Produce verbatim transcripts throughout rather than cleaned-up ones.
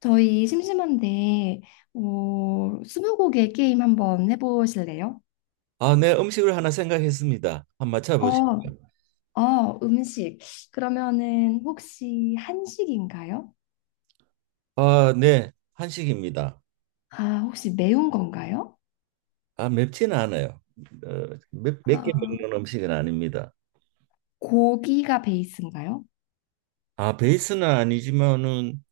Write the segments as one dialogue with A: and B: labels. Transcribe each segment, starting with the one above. A: 저희 심심한데, 어, 스무고개 게임 한번 해보실래요?
B: 아, 네, 음식을 하나 생각했습니다. 한번 맞춰보시죠.
A: 어, 어, 음식. 그러면은 혹시 한식인가요?
B: 아, 네, 한식입니다.
A: 아, 혹시 매운 건가요?
B: 아, 맵지는 않아요. 어, 몇, 몇 개
A: 아,
B: 먹는 음식은 아닙니다.
A: 고기가 베이스인가요?
B: 아, 베이스는 아니지만은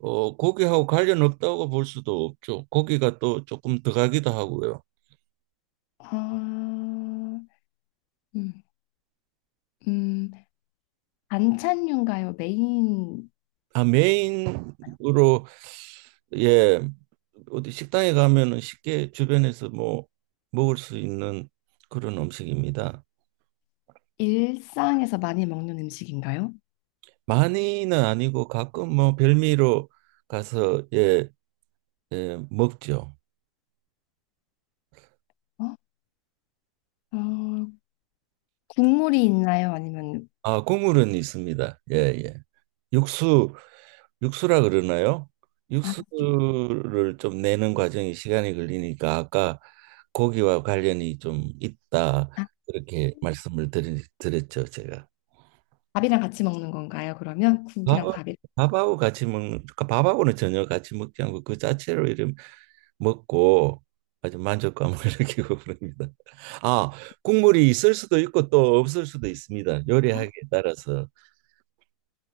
B: 어, 고기하고 관련 없다고 볼 수도 없죠. 고기가 또 조금 들어가기도 하고요.
A: 아, 음, 음, 반찬류인가요? 메인
B: 아, 메인으로 예, 어디 식당에 가면은 쉽게 주변에서 뭐 먹을 수 있는 그런 음식입니다.
A: 일상에서 많이 먹는 음식인가요?
B: 많이는 아니고 가끔 뭐 별미로 가서 예, 예 먹죠.
A: 어? 어, 국물이 있나요? 아니면
B: 아, 국물은 있습니다. 예, 예. 육수 육수라 그러나요?
A: 아, 죽-
B: 육수를 좀 내는 과정이 시간이 걸리니까 아까 고기와 관련이 좀 있다
A: 아,
B: 그렇게 말씀을 드리, 드렸죠, 제가.
A: 밥이랑 같이 먹는 건가요? 그러면 국이랑
B: 밥하-
A: 밥이
B: 밥하고 같이 먹는, 그러니까 밥하고는 전혀 같이 먹지 않고 그 자체로 이런 먹고 아주 만족감을 느끼고 그럽니다. 아, 국물이 있을 수도 있고 또 없을 수도 있습니다. 요리하기에 따라서.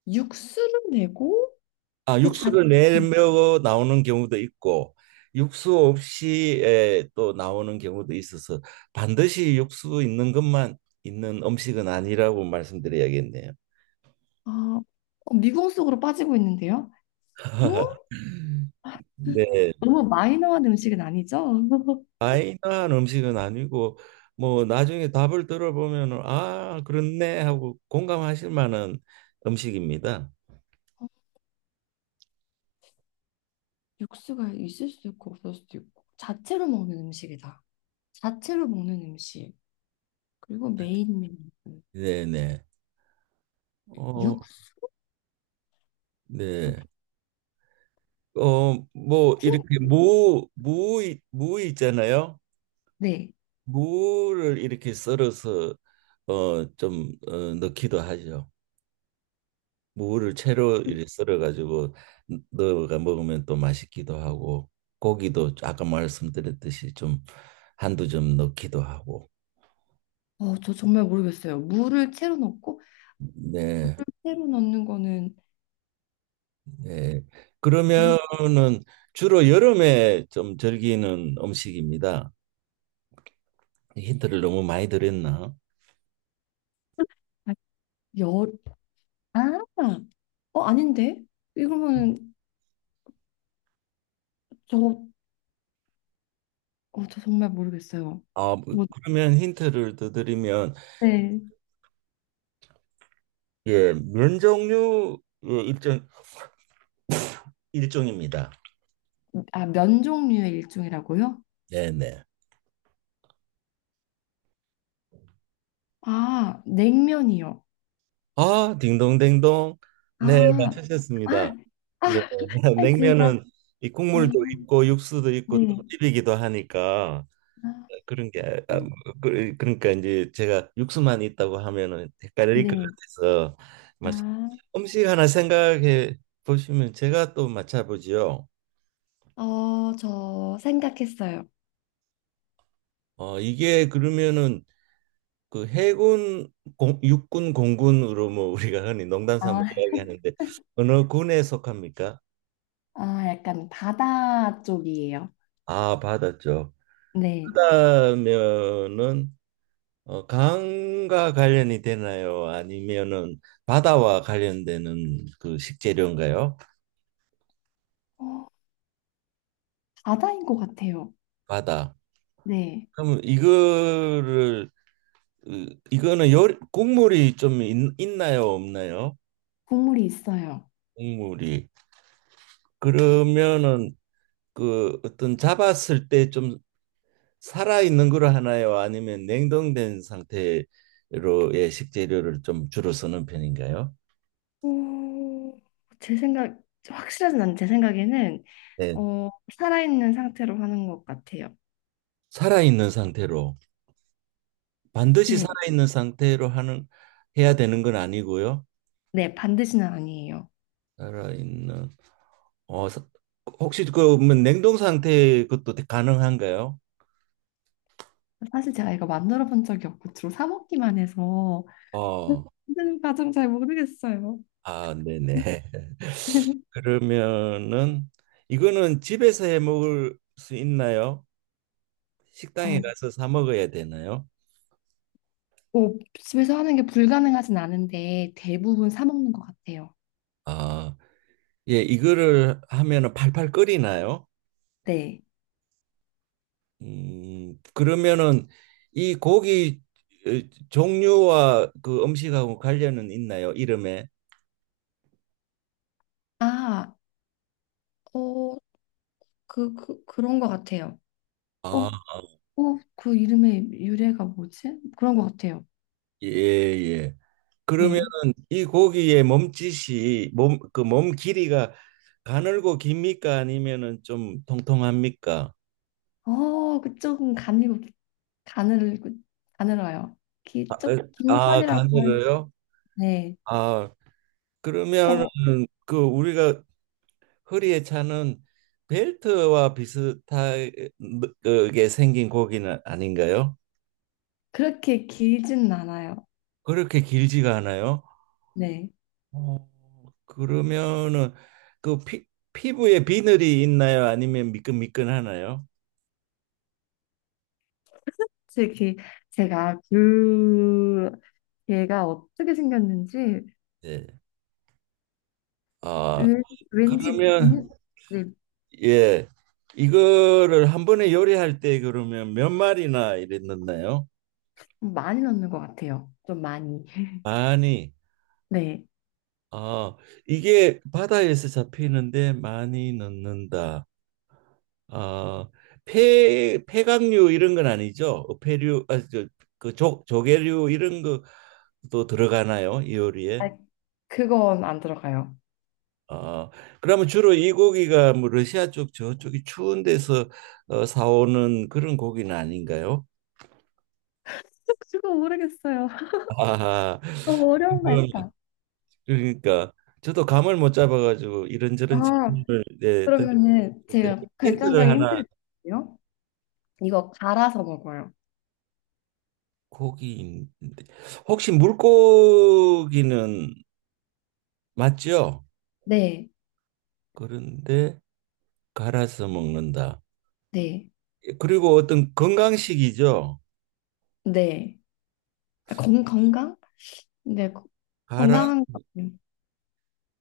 A: 육수를 내고
B: 아,
A: 그 자,
B: 육수를 내며 나오는 경우도 있고 육수 없이 에, 또 나오는 경우도 있어서 반드시 육수 있는 것만 있는 음식은 아니라고 말씀드려야겠네요.
A: 아, 어, 미궁 속으로 빠지고 있는데요. 응?
B: 네,
A: 너무 마이너한 음식은 아니죠?
B: 마이너한 음식은 아니고 뭐 나중에 답을 들어보면 아, 그렇네 하고 공감하실 만한 음식입니다.
A: 육수가 있을 수도 있고 없을 수도 있고 자체로 먹는 음식이다. 자체로 먹는 음식 그리고 메인 메뉴
B: 네네. 어,
A: 육수
B: 네. 어, 뭐
A: 힌-
B: 이렇게 무, 무, 무 있잖아요.
A: 네.
B: 무를 이렇게 썰어서 어, 좀 어, 넣기도 하죠. 무를 채로 이렇게 썰어가지고 넣어가 먹으면 또 맛있기도 하고 고기도 아까 말씀드렸듯이 좀 한두 점 넣기도 하고.
A: 어, 저 정말 모르겠어요. 물을 채로 넣고
B: 네,
A: 채로 넣는 거는
B: 네.
A: 물,
B: 그러면은 주로 여름에 좀 즐기는 음식입니다. 힌트를 너무 많이 드렸나?
A: 아, 열, 아, 어, 아닌데? 이거는 저, 어, 저 정말 모르겠어요.
B: 아, 뭐,
A: 뭐,
B: 그러면 힌트를 더 드리면
A: 네.
B: 예, 면 종류 예, 일종 일종입니다.
A: 아, 면 종류의 일종이라고요?
B: 네, 네.
A: 아, 냉면이요.
B: 아, 딩동댕동. 네,
A: 아,
B: 맞추셨습니다.
A: 아,
B: 네,
A: 아, 제가,
B: 냉면은 이
A: 아,
B: 국물도 있고 육수도 있고 또
A: 네.
B: 비비기도 하니까
A: 아,
B: 그런 게 아, 뭐, 그- 그러니까 이제 제가 육수만 있다고 하면은 헷갈릴 것
A: 네.
B: 같아서 맞
A: 아,
B: 음식 하나 생각해 보시면 제가 또 맞춰보지요.
A: 어, 저 생각했어요.
B: 어, 이게 그러면은 그 해군, 공, 육군, 공군으로 뭐 우리가 흔히 농담 삼아
A: 아,
B: 이야기하는데 어느 군에 속합니까?
A: 아, 약간 바다 쪽이에요.
B: 아, 받았죠.
A: 네.
B: 그러면은 어, 강과 관련이 되나요? 아니면은 바다와 관련되는 그 식재료인가요?
A: 어, 바다인 것 같아요.
B: 바다.
A: 네.
B: 그럼 이거를 으, 이거는 요 국물이 좀 있, 있나요? 없나요?
A: 국물이 있어요.
B: 국물이. 그러면은 그 어떤 잡았을 때좀 살아 있는 걸 하나요? 아니면 냉동된 상태로의 식재료를 좀 주로 쓰는 편인가요?
A: 오, 제 생각, 확실하진 않은데 제 생각에는
B: 네.
A: 어, 살아있는 상태로 하는 것 같아요.
B: 살아 있는 상태로 반드시
A: 네,
B: 살아 있는 상태로 하는 해야 되는 건 아니고요.
A: 네, 반드시는 아니에요.
B: 살아 있는 어 사- 혹시 그뭐 냉동 상태 그것도 가능한가요?
A: 사실 제가 이거 만들어 본 적이 없고 주로 사 먹기만 해서
B: 어.
A: 만드는 과정 잘 모르겠어요.
B: 아, 네네. 그러면은 이거는 집에서 해 먹을 수 있나요? 식당에
A: 어,
B: 가서 사 먹어야 되나요?
A: 뭐 집에서 하는 게 불가능하진 않은데 대부분 사 먹는 것 같아요.
B: 아. 예, 이거를 하면은 팔팔 끓이나요?
A: 네.
B: 음, 그러면은 이 고기 어, 종류와 그 음식하고 관련은 있나요? 이름에?
A: 아, 어, 그, 그, 그런 것 같아요. 어,
B: 아,
A: 어, 그 이름의 유래가 뭐지? 그런 것 같아요.
B: 예, 예. 그러면은
A: 네.
B: 이 고기의 몸짓이 몸, 그 몸 길이가 가늘고 깁니까? 아니면은 좀 통통합니까?
A: 어, 그쪽은 가늘고 가늘, 가늘어요.
B: 아,
A: 기, 쪽, 긴
B: 아,
A: 편이라고 할,
B: 가늘어요?
A: 네.
B: 아, 그러면은
A: 어,
B: 그 우리가 허리에 차는 벨트와 비슷하게 생긴 고기는 아닌가요?
A: 그렇게 길진 않아요.
B: 그렇게 길지가 않아요?
A: 네.
B: 어, 그러면은 그 피, 피부에 비늘이 있나요? 아니면 미끈미끈하나요?
A: 솔직히 제가 그 얘가 어떻게 생겼는지
B: 예. 아,
A: 왠- 왠지
B: 그러면
A: 비누- 네,
B: 예. 이거를 한 번에 요리할 때 그러면 몇 마리나 이래 넣나요?
A: 많이 넣는 것 같아요. 좀 많이.
B: 많이.
A: 네.
B: 아, 이게 바다에서 잡히는데 많이 넣는다. 아, 폐 폐각류 이런 건 아니죠? 폐류 아, 저, 그 조, 조개류 이런 것도 들어가나요? 이 요리에?
A: 아, 그건 안 들어가요.
B: 아, 그러면 주로 이 고기가 뭐 러시아 쪽 저쪽이 추운 데서 어, 사오는 그런 고기는 아닌가요?
A: 그거 모르겠어요.
B: 아하.
A: 너무 어려운 거
B: 그건
A: 했다.
B: 그러니까 저도 감을 못 잡아가지고
A: 아,
B: 이런저런 질문을 네, 던데
A: 그러면은 제가
B: 힌트를
A: 결정적인
B: 하나
A: 힌트를 드릴게요. 이거 갈아서 먹어요.
B: 고기인데 혹시 물고기는 맞죠?
A: 네,
B: 그런데 갈아서 먹는다.
A: 네,
B: 예, 그리고 어떤 건강식이죠.
A: 네. 아, 건, 건강? 네, 거-
B: 갈아
A: 건강한 거.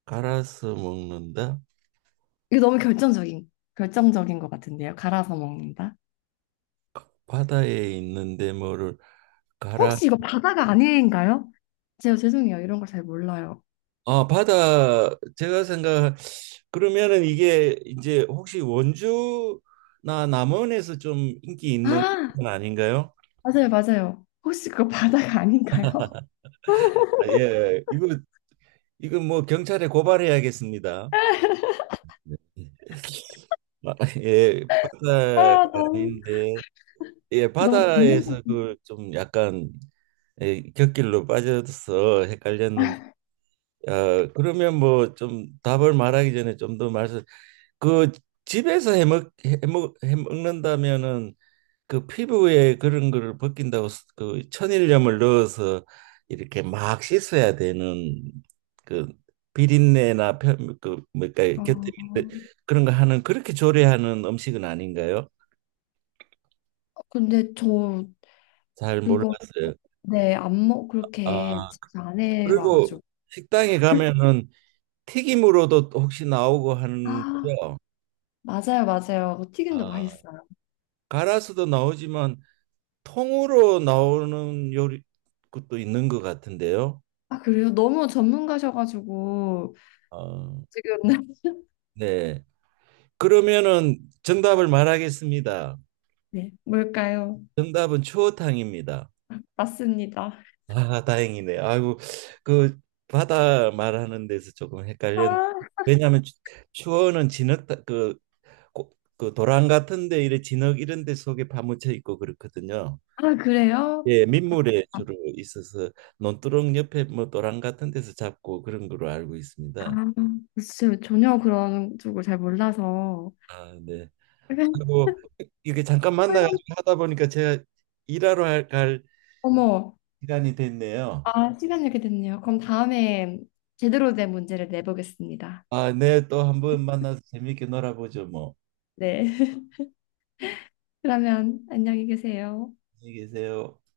B: 갈아서 먹는다.
A: 이게 너무 결정적인, 결정적인 것 같은데요. 갈아서 먹는다.
B: 바다에 있는데 뭐를 갈아
A: 혹시 이거 바다가 아닌가요? 제가 죄송해요. 이런 걸 잘 몰라요.
B: 아 바다 제가 생각 그러면은 이게 이제 혹시 원주나 남원에서 좀 인기 있는
A: 아,
B: 건 아닌가요?
A: 맞아요, 맞아요. 혹시 그거 바다가 아닌가요?
B: 아, 예 예. 이거 이거 뭐 경찰에 고발해야겠습니다. 아, 예 바다가
A: 아, 너무,
B: 아닌데 예,
A: 너무 잡는다.
B: 바다에서 그 좀 약간 예, 곁길로 빠져서 헷갈렸는데 아, 그러면 뭐 좀 답을 말하기 전에 좀 더 말씀 그 집에서 해먹 해먹 해먹는다면은 그 피부에 그런 거를 벗긴다고 스- 그 천일염을 넣어서 이렇게 막 씻어야 되는 그 비린내나 편, 그 뭐랄까
A: 아,
B: 곁에 있는 그런 거 하는 그렇게 조리하는 음식은 아닌가요?
A: 근데 저
B: 잘
A: 그거,
B: 몰랐어요.
A: 네, 안 먹,
B: 아
A: 그렇게 집에 안
B: 그리고
A: 해와가지고.
B: 식당에 가면은 튀김으로도 혹시 나오고 하는
A: 아, 맞아요, 맞아요. 그거 튀김도
B: 아.
A: 맛있어요.
B: 갈아서도 나오지만 통으로 나오는 요리 것도 있는 것 같은데요.
A: 아, 그래요? 너무 전문가셔가지고,
B: 어,
A: 지금,
B: 네. 그러면은 정답을 말하겠습니다.
A: 네, 뭘까요?
B: 정답은 추어탕입니다.
A: 맞습니다.
B: 아, 다행이네. 아이고, 그 바다 말하는 데서 조금 헷갈렸는데
A: 아
B: 왜냐하면 추- 추어는 진흙 그, 고- 그 도랑 같은데 이래 진흙 이런 데 속에 파묻혀 있고 그렇거든요.
A: 아, 그래요?
B: 예, 민물에 주로 있어서 논두렁 옆에 뭐 도랑 같은 데서 잡고 그런 걸로 알고
A: 아,
B: 있습니다.
A: 글쎄요. 전혀 그런 쪽을 잘 몰라서.
B: 아, 네.
A: 그냥
B: 그리고 이게 잠깐 만나가지고
A: 훌륭-
B: 하다 보니까 제가 일하러 할- 갈
A: 어머,
B: 시간이 됐네요.
A: 아, 시간 이렇게 됐네요. 그럼 다음에 제대로 된 문제를 내보겠습니다.
B: 아, 네, 또 한번 만나서 재밌게 놀아보죠, 뭐.
A: 네. 그러면 안녕히 계세요.
B: 안녕히 계세요.